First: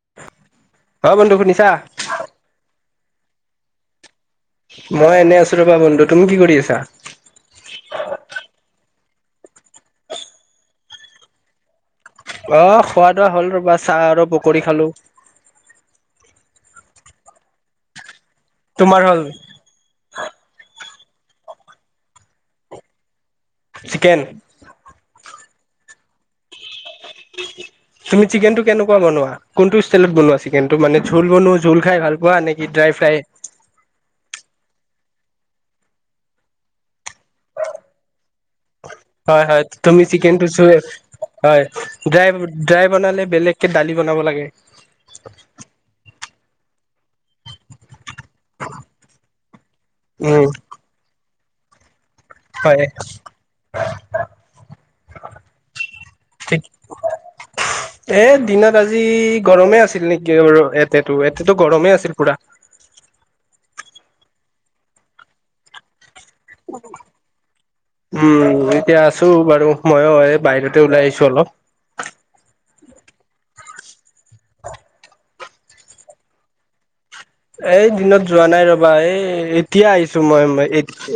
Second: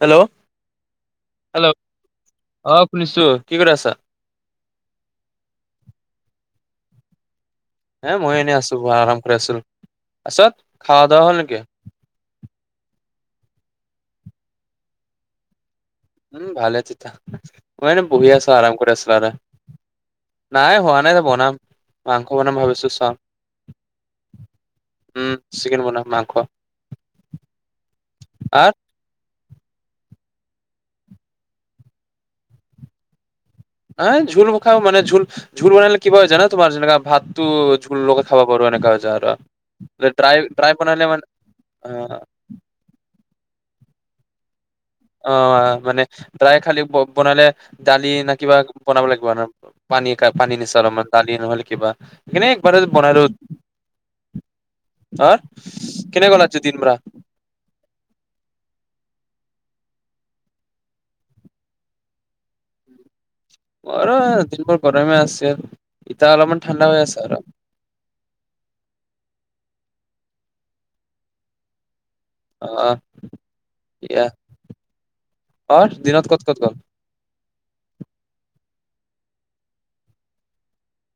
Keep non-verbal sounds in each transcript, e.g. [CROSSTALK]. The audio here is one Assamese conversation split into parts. হেল্ল, অ বন্ধু হেল্ল, শুনিছা অ, শুনিছোঁ কি কৰি আছা? মই এনে ৰবা, বন্ধু তুমি কি কৰি আছা? হে, মই এনেই আছোঁ, আৰাম কৰি আছোঁ ত, পাছত খাৱা বোৱা হ'ল নেকি? অ, খোৱা-লোৱা হ'ল ৰবা চাহ আৰু পকৰী খালো। উম, ভালেই মই এনেই আছোঁ, বহি আছোঁ, আৰাম কৰি তোমাৰ আছোঁ হ'ল আৰু নাই হোৱা নাই বনাম, মাংস বনাম ভাবিছোঁ চাওঁ। চিকেন। উম, চিকেন বনাম, মাংস তুমি চিকেনটো আৰ কেনেক কেনেকে বনোৱা, কোনটো ষ্টাইলত বনোৱা? চিকেনটো মানে জোল বনোৱা, জোল খাই ভাল পোৱা? নেকি ড্ৰাই ফ্ৰাই। অ, জোল খাও মানে, জোল। জোল বনালে কি হয় জানা, তোমাৰ, যেনেকৈ ভাতটো ঝোল লগাই খাব পাৰি, এনেকুৱা। হয়, হয়, তুমি চিকেনটো মানে চাইছা হয়, অ ড্ৰাই ড্ৰাই বনালে, বেলেগকৈ দালি বনাব লাগে। অ, মানে ড্ৰাই খালী, পক বনালে। দালি নে, কিবা বনাব লাগিব, উম পানী-পানী নিচিনা অলপমান দালি, নহ'লে কিবা। হয় [UNINTELLIGIBLE] উ, এই দিনত আজি গৰমে আছিলে আৰু নেকি বাৰু, এয়াতেটো, এয়াতেটো গৰমে আছিলে পোৰা। অ, দিনবোৰ গৰমেই আছিল, এতিয়া অলপমান ঠাণ্ডা হৈ আছে আৰু। উম, এতিয়া আছোঁ, বাৰু ময়ো এই বাহিৰতে ওলাই আহিছো অলপ। অ, দিয়া। অ, দিনত ক'ত ক'ত‌ গ'ল? এই দিনত যোৱা নাই ৰবা, এই এতিয়া আহিছোঁ। মই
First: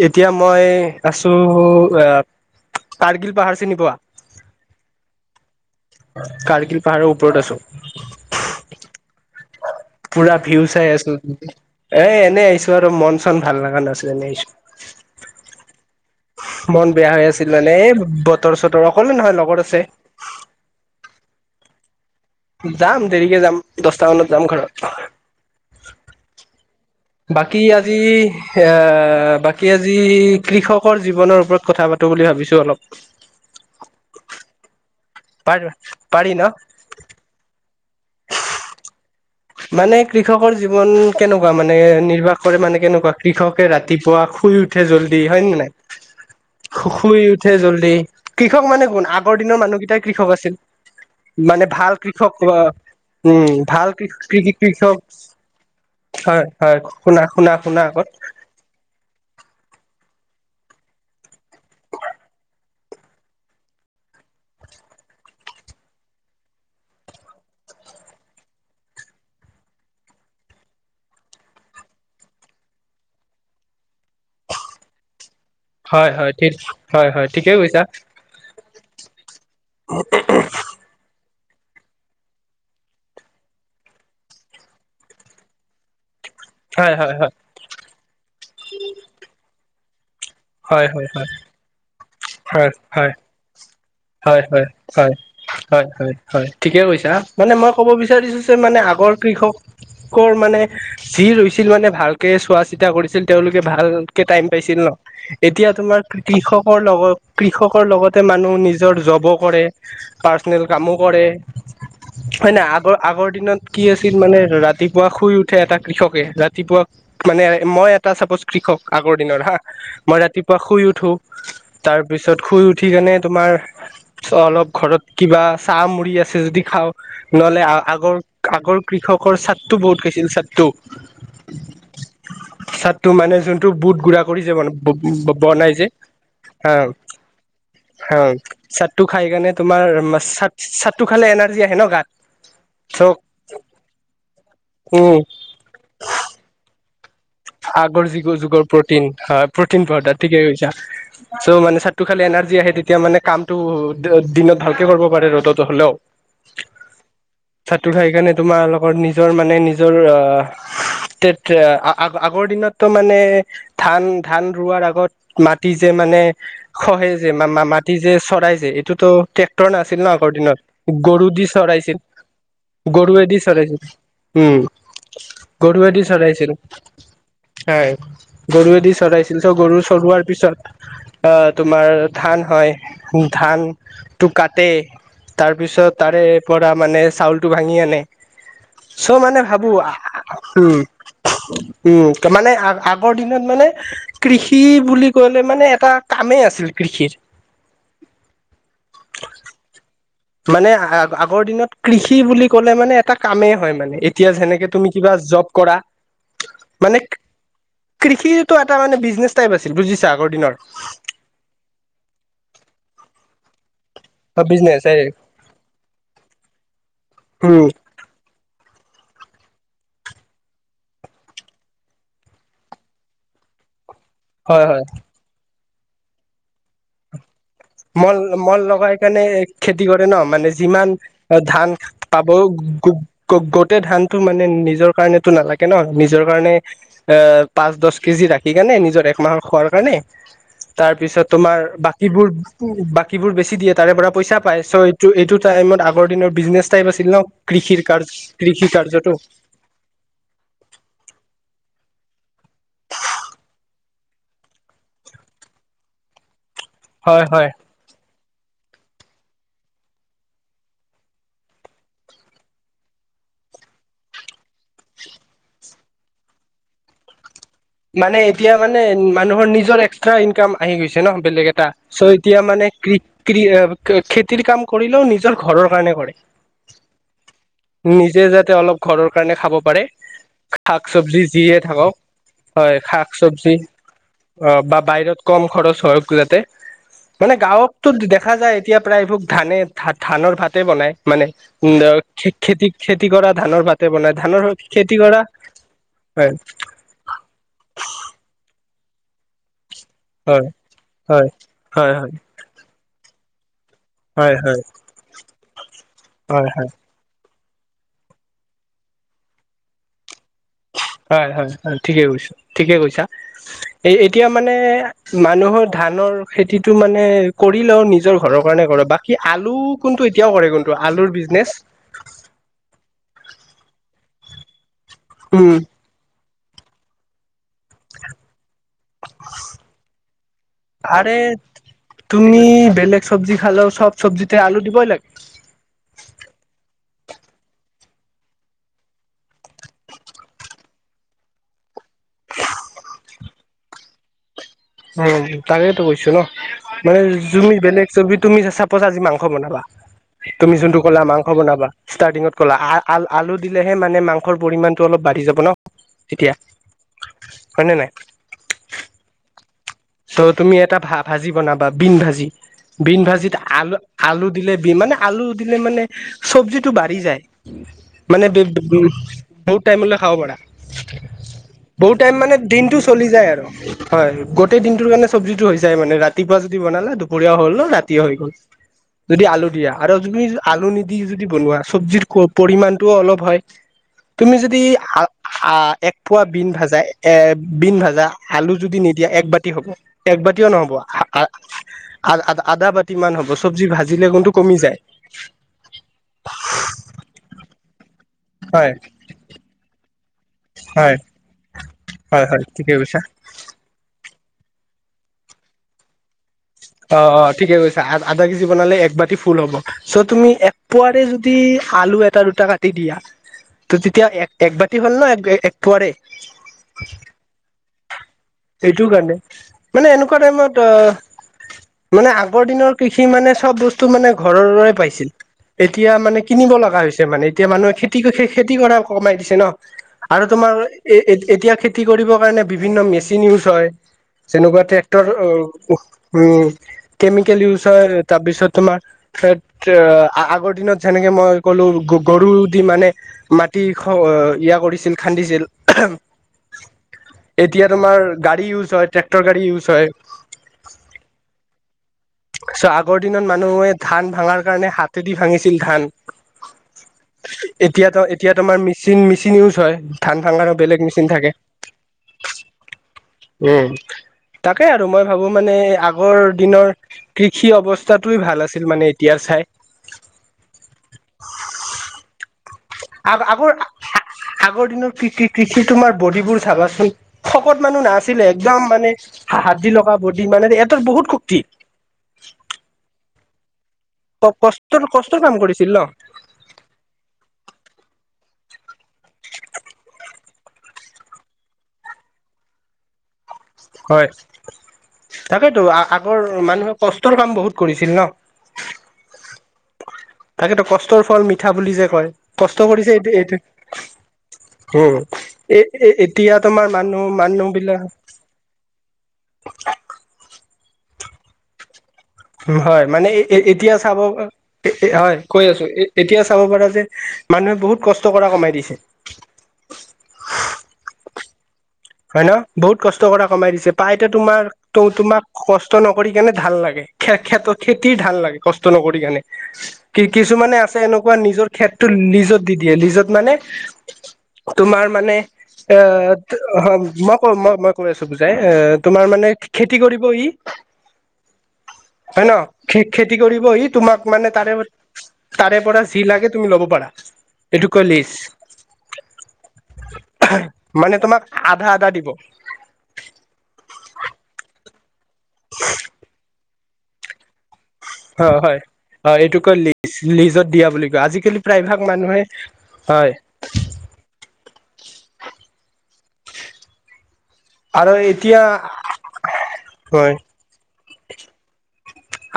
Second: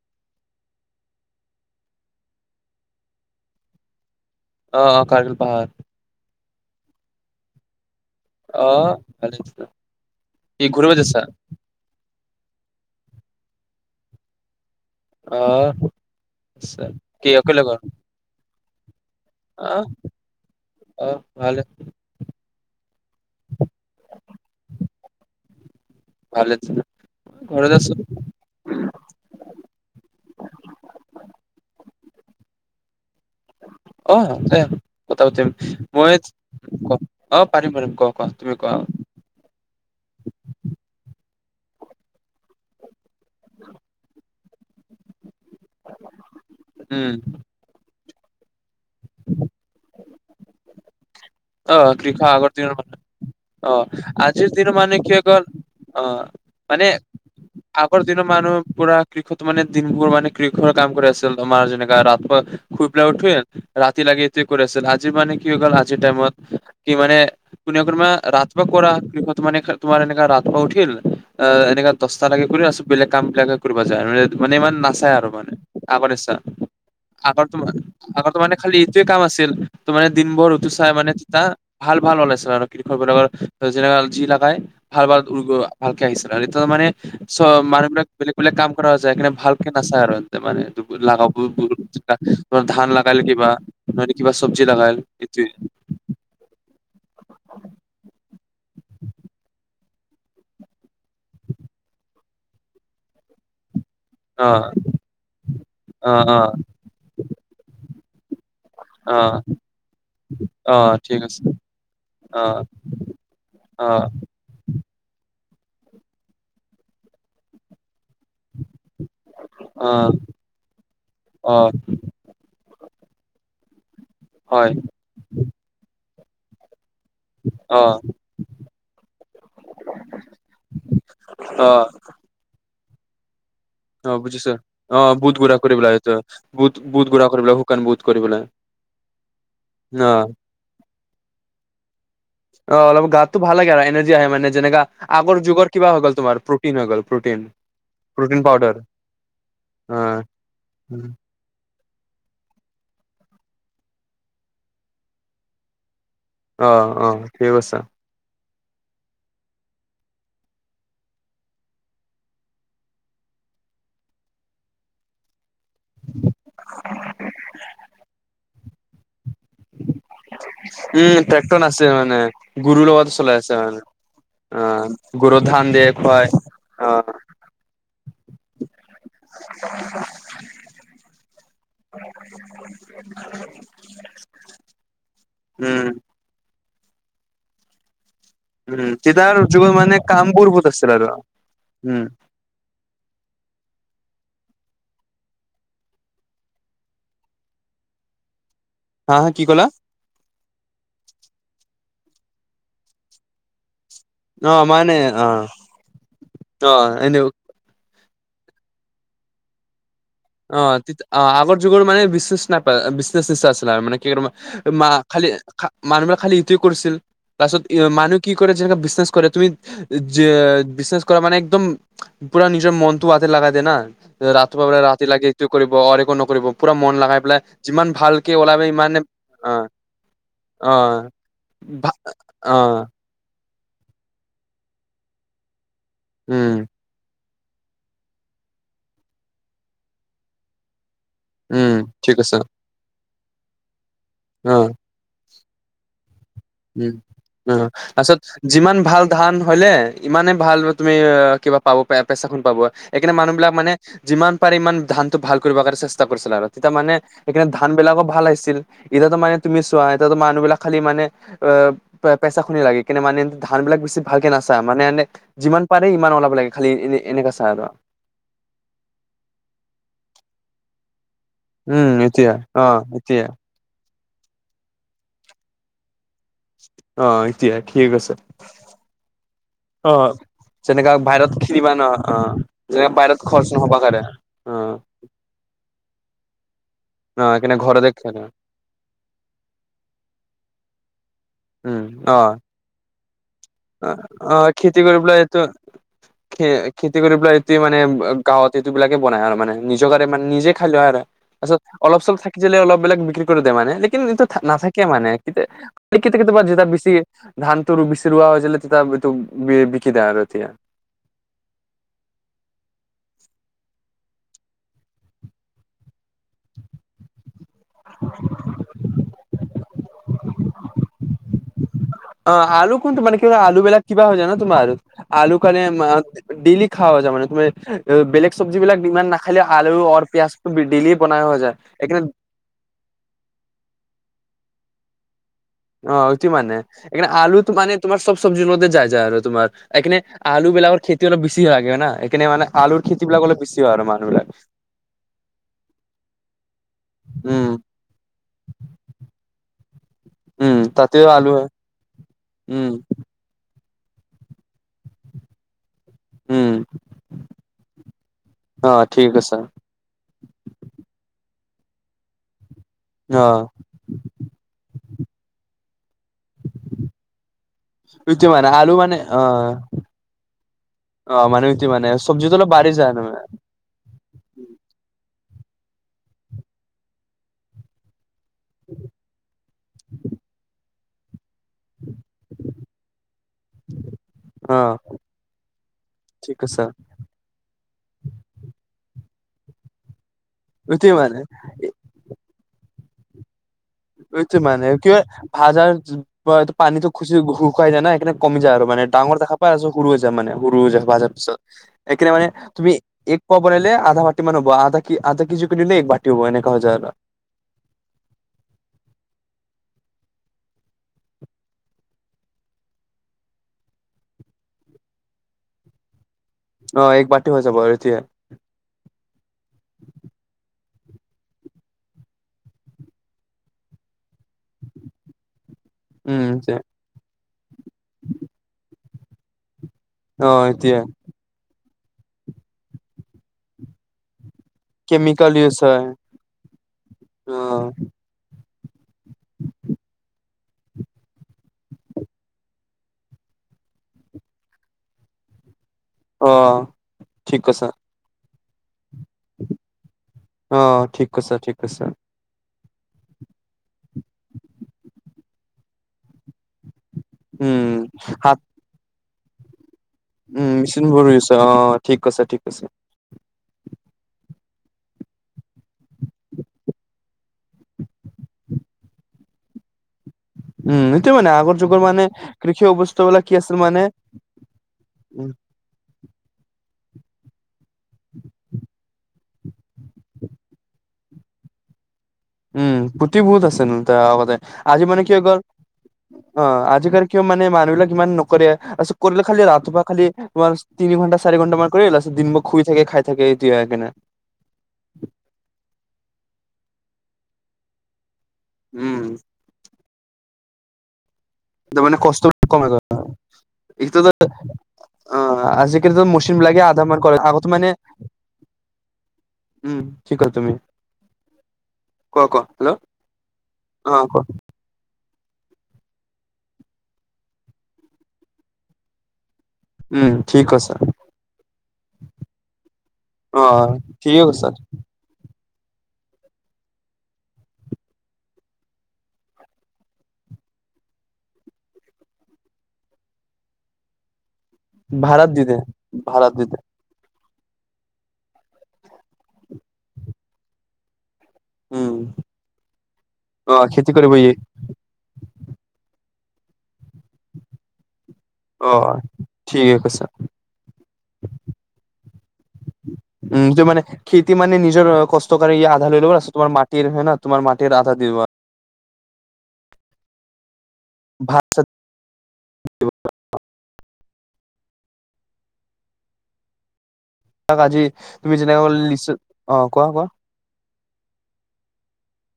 এতিয়া মই আছোঁ, এই কাৰ্গিল পাহাৰ চিনি পোৱা? অ, কাৰ্গিৰ পাহাৰ। কাৰ্গিল পাহাৰৰ ওপৰত আছোঁ। অ ভালে পুৰা ভিউ কি চাই ঘূৰিব আছো যাইছা এ এনেই আইছো আৰু মন ভাল লাগা নাছিল এনেই আইছো অ আচ্ছা মন বেয়া হৈ কি আছিল অকলে গ'ল এনে- বতৰ চতৰ অকলে নহয় লগ আহ অহ ভালে যাম দেৰিকে যাম দচটা মানত যাম ঘৰত ভালে আছানে বাকী আজি এ বাকী আজি কৃষকৰ জীৱনৰ ওপৰত কথা পাতো বুলি ভাবিছোঁ অলপ অহ দে কথা পাতিম পাৰ মই পাৰি ন ক অ পাতিম পাতিম কোৱা কোৱা তুমি কোৱা অ মানে কৃষকৰ জীৱন কেনেকুৱা মানে নিৰ্বাহ কৰে মানে কেনেকুৱা কৃষকে ৰাতিপুৱা শুই উ ঠে জল্দি হয় নে নাই শু উম শুই উঠে জল্দি কৃষক মানে কোন আগৰ দিনৰ মানুহকেইটাক কৃষক আছিল মানে অ ভাল কৃষা কৃষক আগৰ অ দিনৰ মানে উম অ ভাল কৃষ আজিৰ কৃকি দিনৰ মানে কৃষক কি হৈ গ'ল অ হয় হয় শুনা শুনা শুনা আগত আৰু পুৰা কৃষক মানে দিনভৰ কৃষৰ কাম কৰে আছল আমাৰ যেনেকা ৰাতপুৱা শুই পেলাই উঠোৱে ৰাতি লাগি এইটোৱে কৰি আছিল আজি মানে কি হৈ গ'ল আজিৰ টাইমত কি মানে কোনে কোনবা ৰাতপুৱা কৰা কৃষত মানে তোমাৰ এনেকা ৰাতপুৱা উঠিল এহ এনেকা দচটালেকে কৰি তাপিছত বেলেগ কাম বিলাকে কৰিব যায় আৰু মানে ইমান নাচায় আৰু মানে হয় আগতে হয় চা ঠিক হয় হয় আগতৰ ত ঠিকেই কৈছা আগতে খালি এইটোৱে কাম আছিল ত মানে দিনভৰ তুচ তাই মানে তেতা ভাল ভাল ওলাইছে আৰু কৃষকবিলাকৰ অৰ্জিনাল যি লাগাই ভাল ভাল [UNINTELLIGIBLE] আহিছা এতিয়া মানে হয় হয় হয় চ মানুহ বিলাক বেলেগ বেলেগ কাম কৰাও যায় সেকাৰণে ভালকে নাচায় আৰু এইটো মানে হয় [UNINTELLIGIBLE] হয় লাগালে হয় [UNINTELLIGIBLE] হয় ধান হয় লাগালে কিবা নহলে কিবা হয় চব্জি হয় লগাইল হয় এইটোৱে হয় হয় হয় ঠিকে কৈছা মানে মই ক'ব বিচাৰিছো যে মানে আগৰ কৃষক কৰ মানে যি ৰুইছিল মানে ভালকে চোৱা চিতা কৰিছিল তেওঁলোকে ভাল কে টাইম অ পাইছিল ন এতিয়া তোমাৰ অ অ কৃষকৰ লগত কৃষকৰ লগতে মানুহ নিজ জৰ অ জবো কৰে পাৰ্চনেল অ কামো ঠিক কৰে আছে অ হয় নাই আগৰ আগৰ দিনত কি অ আছিল মানে ৰাতি পুৱা শুই উঠে এটা কৃষকে ৰাতিপুৱা মানে মই এটা চাপ'ছ কৃষক আগৰ দিনৰ হা অ মই ৰাতিপুৱা শুই উঠো অ তাৰপিছত শুই উঠি কেনে তোমাৰ হয় অলপ ঘৰত কিবা চাহ মুড়ি আছে যদি খাওঁ নহলে অ আগৰ আগৰ কৃষকৰ চাট্টু বহুত খাইছিল চাট্টু অ চাট্টু মানে যোনটো বুট অ গুৰা কৰিজে বুজিছো মানে ব- অ বুট ব- গুড়া বনাই কৰি যে পেলাই এইটো বুট হা বুট গুড়া কৰি পেলাই শুকান বুট কৰি হা পেলাই চাট্টু খাই কেণে তোমাৰ মা অ', চা চাট্টু খালে এনাৰ্জি আহে ন গাত অ অলপ চ' গাতটো ভাল লাগে আৰু এনাৰ্জি আহে মানে যেনেকা উম আগৰ যুগৰ কিবা হৈ' গল তোমাৰ প্ৰটিন হৈ গল প্ৰটিন আগৰ যিগৰ প্ৰটিন যুগৰ পাউদাৰ প্ৰটিন হয় প্ৰটিন পাউদাৰ অ', ঠিকে কৈছা চ' মানে চাট্টু খালে এনাৰ্জি আহে তেতিয়া মানে কামটো দি দিনত ভালকে কৰব পাৰে ৰ'দতো হলেও অ', অ', ঠিক আছে চাট্টু খাই কেণে তোমাৰ লগৰ নি জৰ মানে নিজৰ অ টেট তে আ আগ-আগৰ দিনতো মানে, ধান-ধান ৰোৱাৰ আগত মাটি যে মানে খহে যে, মা-মাটি যে চৰায় যে এইটোতো ট্ৰেক্ট টৰ নাছিল ন আগৰ দিনত, উম, গৰু দি ট্ৰেক্টৰ আছে চৰাইছিল। মানে গৰুৰ লগত চলাই গৰুৱেদি আছে মানে চৰাইছিল। উম, গৰুৱেদি চৰাইছিল। অহ'। হয়। গৰুৱেদি চৰাইছিল, চ' গৰু চৰুৱাৰ পিছত আহ তোমাৰ ধান হয়, ধানটো কাটে। তাৰ উম, পিছত তাৰে পৰা মানে, চাউলটো ভাঙি আনে। উম, চ' মানে তেতিয়াৰ ভাবো যুগত মানে কামবোৰ বহুত উম আছিল আৰু। উম, তাৰমানে আগ আগ আগৰ দিনত মানে কৃষি বুলি ক'লে মানে, এটা কামেই আছিল কৃষিৰ। হা হা কি ক'লা? মানে আ-আগৰ দিনত কৃষি বুলি ক'লে মানে, এটা কামেই হয় মানে, এ এতিয়া অ', যেনেকে তুমি মানে কিবা অ', জব কৰা, অ', মানে এনে কৃষিটো এটা মানে বিজনেচ টাইপ আছিল বুজিছা, আগৰ দিনৰ। আ-আগৰ যুগৰ মানে বিজনেছ নাপায়, বিজনেছিছে আছিলে মানে। অ [INAUDIBLE] বিজনেচ মা এই খালি খা, মানুহবিলাক খালি ইটোৱে কৰিছিল, তাৰপাছত উম কি হ'ল মানুহ কি কৰে যেনে বিজনেছ কৰে, তুমি যে বিজনেছ কৰা মানে একদম পুৰা নিজৰ মনটো হাতে লগাই দে না। ৰাতিপুৱা হয় বোলে হয় ৰাতি লাগি এটো কৰিব, আৰু একো নকৰিব। পোৰা মন লগাই পেলাই যিমান মন ভালকে ওলাব মন লগাই ইমানে কাৰণে অ খেতি কৰে ন, মানে অ যিমান ধান ভা ল পাব অ গোট গ-গোটেই ধানটো মানে নিজৰ কৰণেটো নালাগে ন, নিজৰ কাৰণে উম এ পাঁচ দছ কেজি ৰাখি কেনে, নিজৰ একমাহৰ খোৱাৰ কাৰণে, তাৰ পিছত তোমাৰ উম ঠিক বাকীবোৰ আছে উম, বাকী বোৰ বেছি দিয়ে তাৰে পৰা পইচা পায়। অ চ' এইটো, এইটো টাইমত আগৰ দিনৰ বিজনেচ টাইপ উম, আছিল ন, অ, কৃষিৰ কাৰ তাৰপিছত যিমান ভাল কৃষিকাৰ্যতো। ধান হ'লে ইমানে ভাল তুমি কিবা পাব পাব, এ পেচাখন পাব। এইকাৰণে মানুহবিলাক মানে যিমান পাৰে ইমান ধানটো ভাল কৰিব কাৰণে চেষ্টা কৰিছিল আৰু। তেতিয়া মানে হয় সেইকাৰণে হয় ধান বিলাকো ভাল আহিছিল, এতিয়াতো মানে তুমি চোৱা এতিয়াতো মানুহবিলাক খালি মানে অ' পে-পেচা খিনি লাগে, কিন্তু মানে ধানবিলাক বেছি ভালকে নাচায় মানে এনে যিমান পাৰে সিমান ওলাব লাগে খালি, এনে এনেকা চাই আৰু। মানে এতিয়া মানে, মানুহৰ নিজৰ এক্সট্ৰা ইনকাম আহি গৈছে ন বেলেগ এট টাম উম, চ' এতিয়া অ, মানে এতিয়া কৃ-কৃ, আ খেতিৰ কাম কৰিলেও নিজৰ ঘৰৰ কাৰণে কৰে। অ, এতিয়া ঠিক আছে নিজে যাতে অলপ ঘৰৰ কাৰণে খাব পাৰে। অ, যেনেকা শাক-চবজি বাহিৰত যিয়ে খেলিবা ন থাকক, অ, হয় যেনেকা শাক বাহিৰত খৰচ চবজি নহ'ব কাৰে অ' বা বাহিৰত কম খৰচ হওক যাতে, অ মানে সেইকাৰণে গাঁৱততো ঘৰতে খেলে দেখা যায়। এতিয়া প্ৰায়ভোক ধানে, ধা-ধানৰ ভাতে বনাই মানে উম, খে-খেতি খেতি কৰা ধানৰ ভাতে বনাই অ ধানৰ, কৰি খেতি পেলাই কৰা এইটো খে হয়। খেতি কৰি পেলাই এইটো মানে, গাঁৱত এইটো বিলাকে বনাই আৰু মানে। নিজৰ কাৰণে মানে, হয় নিজে খাই লোৱা আৰু। হয় তাৰপিছত হয় হয় অলপ-চলপ থাকি যালে অলপ বিলাক বিক্ৰী কৰি দে মানে কিন্তু এতিয়া হয় থা হয় নাথাকে মানে কিতে, কেতি কেতিয়াবা হয় যেতিয়া বেছি ধানটো বেছি ৰোৱা হয় তেতিয়া এইটো [INAUDIBLE] বি-বিকি দে আৰু এতিয়া। হয়, হয়, হয় ঠিকে কৈছা, ঠিকে কৈছা। এ-এতিয়া মানে মানুহৰ ধানৰ খেতিটো মানে কৰিলেও নিজৰ ঘৰৰ কাৰণে কৰে, বাকী আলু কোনটো এতিয়াও কৰে কোনটো আলুৰ বিজনেচ। অ' আলু কোনটো মানে কি আলু বিলাক কিবা হৈ যায় ন, তোমাৰ আলুৰ উম কাৰণে ডেইেলি খাৱা যায় মানে, তুমি বেলেগ চব্জিবিলাক ইমান নাখালে আলু আৰু পিয়াজটো ডেইেলি আৰে বনাই খোৱা যায়। সেইকাৰণে তুমি বেলেগ চব্জি খালেও চব চব্জিতে আলু দিবই লাগে। অ', এইটো মানে এই কাৰনে আলু মানে তোমাৰ চব চব্জিৰ মধ্যে যায় যায় আৰু তোমাৰ। এইকাৰনে আলু বিলাকৰ খেতি অলপ বেছি লাগে না, এইকাৰনে মানে আলুৰ খেতি বিলাক অলপ বেছি হয় আৰু। মানুহবিলাক উম, তাকেইতো কৈছো ন, মানে উম জুমি বেলেগ চবি তুমি চাপচ আজি মাংস বনাবা তুমি উম যোনটো ক'লা তাতেও মাংস আলু হয় বনাবা ষ্টাৰ্টিঙত ক'লা। উম আ আ আলু দিলেহে মানে মাংসৰ পৰিমাণটো অলপ বাঢ়ি যাব ন তেতিয়া উম হয়নে নাই? অ', ঠিক আছে। চ' তুমি এটা ভা ভাজি বনাবা বীন ভাজি, বীন অ ভাজিত আলু আলু দিলে বি মানে আলু দিলে মানে চব্জিটো বাঢ়ি যায়। মানে ইটো উ আলু মানে অ বহুত টাইমলৈ খাব পাৰা। অ মানে ইটো বহুত টাইম চব্জিটো মানে অলপ বাঢ়ি দিনতটো চলি মানে যায় আৰু। হয়। গোটেই দিনটোৰ কাৰণে চব্জিতটো হৈ যায় মানে ৰাতিপুৱা যদি বনালে দুপৰীয়া হ'ল ৰাতিয়ে হৈ গ'ল। যদি আলু দিয়া। আৰু তুমি আলু নিদি যদি বনোৱা চব্জিৰ পৰিমাণটোও অলপ হয়, তুমি অ যদি এক পোৱা ঠিক বিন কৈছা ভাজা। এ বিন ভাজা আলু যদি নিদিয়া এক বাতি হ'ব। এক বাতিও নহব ইটোৱে মানে আধা বাতি মান হ'ব, চব্জি ভাজিলে কিন্তু এইটো কমি মানে যায়। কিয় ভাজাৰ পানিতো খু শুকুৱাই যায় না সেই কাৰনে কমি যায় আৰু, হয় মানে ডাঙৰ দেখা পাই আছো সৰু হৈ যায় মানে সৰু হৈ যাব হয় ভজাৰ পিছত। এইকাৰণে হয় মানে হয় তুমি ঠিকে কৈছা এক পোৱা বনালে আধা বাটি মান হ'ব, আধা আধা কেজি কৰিলে এক বাতি হ'ব। এনে অ', অ' ঠিকে কৈছা। আ আধা কেজি বনালে একবতি ফুল হ'ব। চ' তুমি একপোৱাৰে যদি আলু এটা দুটা কাটি দিয়া। ত' তেতিয়া এক এক বাতি হ'ল না এক পোৱাৰে। অ', এক বাটি হৈ যাব তেতিয়া। এইটো কাৰণে, মানে এনেকুৱা টাইমত অ' মানে আগৰ দিনৰ কৃষি মানে চব বস্তু মানে ঘৰৰে পাইছিল। এতিয়া মানে উম কিনিব এতিয়া লগা হৈছে মানে, এতিয়া মানুহে খেতি খেতি কৰা কমাই দিছে ন। আৰু অ তোমাৰ এতিয়া এতিয়া খেতি কৰিবৰ কাৰণে বিভিন্ন মেচিন ইউজ হয়। যেনেকুৱা ট্ৰেক্টৰ কেমিকেল ইউজ হয় উ অ কেমিকেল ইউছ হয়। তাৰপিছত তোমাৰ ত' আগৰ দিনত যেনেকে মই ক'লো গৰু দি মানে মাটি ইয়া কৰিছিল খান্দিছিল। অঁ, ঠিক এতিয়া কৈছা। তোমাৰ গাড়ী ইউজ হয় ট্ৰেক্টৰ গাড়ী ইউজ হয়। অ', ঠিক কৈছা ঠিক কৈছা। চ' আগৰ দিনত মানুহে ধান ভাঙাৰ কাৰণে হাতেদি ভাঙিছিল ধান। উম এতিয়া তো এতিয়া হাত তোমাৰ মেচিন মেচিন ইউজ হয়। ধান উম, ভাঙাৰো বেলেগ মেচিন বোৰ ইউজ থাকে হয়, অ ঠিক কৈছা ঠিক কৈছা। উম, তাকে আৰু মই ভাবো মানে আগৰ দিনৰ কৃষি অৱস্থাতোয়ে ভাল আছিল মানে এতিয়া চাই। উম, সেইটোয় মানে আগৰ যুগৰ মানে কৃষি আগ অৱস্থাবিলাক কি আগৰ আছিল মানে আগৰ দিনৰ কৃ উম কৃষি তোমাৰ বডিবোৰ চাবাচোন। শকত মানুহ নাছিলে একদম মানে হাড়ি লগা বদি মানে এটা বহুত শক্তি। উম শক্তি বহুত আছে ন তাৰ আগতে কষ্টৰ আজি মানে কি কষ্টৰ হৈ কাম গ'ল কৰিছিল ন অ আজিকালি কিয় মানে মানুহ বিলাক ইমান নকৰে আ কৰিলে খালি ৰাতিপুৱা খালি তোমাৰ তিনি ঘণ্টা চাৰি ঘণ্টা মান কৰি তাৰপিছত দিনভৰ শুই থাকে খাই থাকে। এইটোৱে সেইকাৰণে হয় তাকেইতো আগৰ মানুহে কষ্টৰ কাম বহুত কৰিছিল ন। উম। তাকেইতো কষ্টৰ ফল মিঠা বুলি তাৰ যে মানে কয় কম কষ্ট হৈ গ'ল কৰিছে এইটো এইটোতো এইটো উম অ এ এ আজিকালিতো মেচিন এতিয়া বিলাকে তোমাৰ আধা মান মানুহ কৰে আগতে মানুহ মানে বিলাক উম, ঠিক ক'লা তুমি। কোৱা কোৱা হেল্ল' হয়। মানে এতিয়া অ চাব কোৱা হয়। কৈআছো এতিয়া চাব পাৰা যে মানুহে বহুত কষ্ট কৰা কমাই দিছে। উম ঠিক কৈছা। হয় ন? বহুত কষ্ট কৰা অ কমাই দিছে, প্ৰায় এতিয়া ঠিকে কৈছা তোমাৰ তোমাক কষ্ট নকৰি কেনে ধান লাগে খ খেতিৰ ধান লাগে, কষ্ট নকৰি কেনে। কি কিছুমানে আছে এনেকুৱা নিজৰ খেতটো লিজত দি দিয়ে। লিজত মানে তোমাৰ মানে ভাড়াত দি দে এ ভাড়াত তো দি দে অ মই ক মই মই কৈ আছো বুজাই, তোমাৰ মানে খেতি কৰিব ই উম হয় ন? খে খেতি কৰিব অ ই খেতি তোমাক কৰিব ই মানে তাৰে তাৰে পৰা যি লাগে তুমি ল'ব পাৰা, এইটো কয় লিজ। অ ঠিকে কৈছা মানে তোমাক আধা আধা দিব। উম সেইটো মানে খেতি মানে নিজৰ কষ্টকাৰে ই আধা লৈ ল'ব, লিজ তোমাৰ মাটি ৰ হয় ন তোমাৰ মাটিৰ আধা দি দিব। অ' হয়, হয় এইটো কয় লিজ, লিজত দিয়া বুলি কয়। আজিকালি ভাত চাত প্ৰায়ভাগ মানুহে, হয় তাক আজি আৰু তুমি এতিয়া যেনেকে ক'লা লিজত, অ কোৱা কোৱা? হয়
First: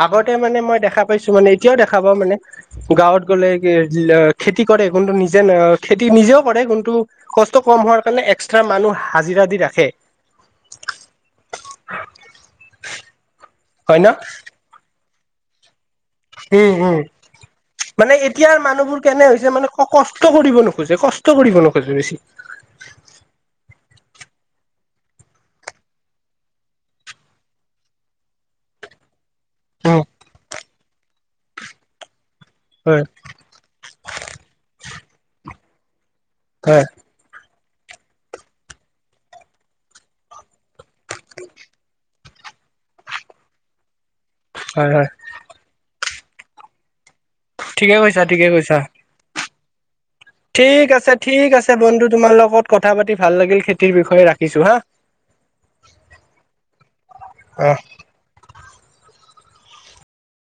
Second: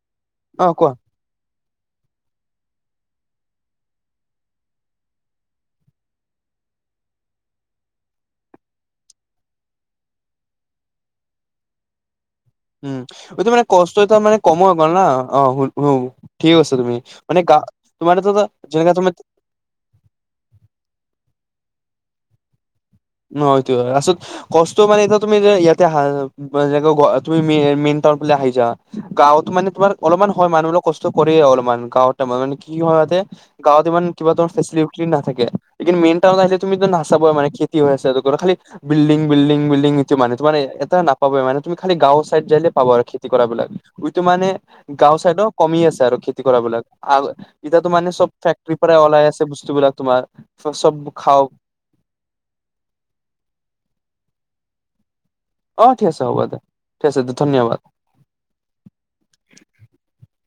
আগতে মানে অ' মই কোৱা দেখা পাইছো মানে এতিয়াও দেখা পাওঁ মানে গাঁৱত গ'লে কি ল খেতি কৰে নিজেও কৰে কোনটো কষ্ট কম হোৱাৰ কাৰণে এক্সট্ৰা মানুহ হাজিৰা দি ৰাখে। উম, এতিয়া মানে কষ্ট হয় ন এটা মানে কমো হয় লগ অ হু। ঠিক উম কৈছা তুমি। উম। মানে গা তোমাৰ তাতে যেনেকে তুমি অ' কষ্ট কৰিব নোখোজে কষ্ট কৰিব নোখোজে বেছি। নহয় টো আচ কষ্ট মানে এতিয়া তুমি যে ইয়াতে আহ যেনেক তুমি মেই মেইন টাউন ফালে আহি যা। গাঁৱতো মানে তোমাৰ অলপমান হয়, মানুহবিলাক কষ্ট কৰিয়ে অলপমান গাঁৱত মানে কি হয় মাতে গাঁৱত ইমান কিবা ফেচিলিট নাথাকে, মেইন টাউনত আহিলে তুমি হয় নাচাবই মানে কি হৈ আছে, খালি বিল্ডিং বিল্ডিং বিল্ডিং এতিয়া মানে তোমাৰে নাপাব মানে তুমি, খালি গাঁও চাইড আহিলে পাবা আৰু খেতি কৰা বিলাক। টো মানে হয় গাঁও চাইডক কমি আছে আৰু খেতি কৰা বিলাক, এতিয়াতো ঠিকে মানে কৈছা চব ঠিকে ফেক্টৰীৰ কৈছা পৰাই ওলাই আছে বস্তু বিলাক। তোমাৰ ঠিক চব আছে খাওঁ ঠিক আছে বন্ধু তোমাৰ লগত কথা পাতি ভাল লাগিল খেতিৰ বিষয়ে ৰাখিছো হা। অঁ ঠিক আছে হ'ব দে, ঠিক আছে দে অ ধন্যবাদ।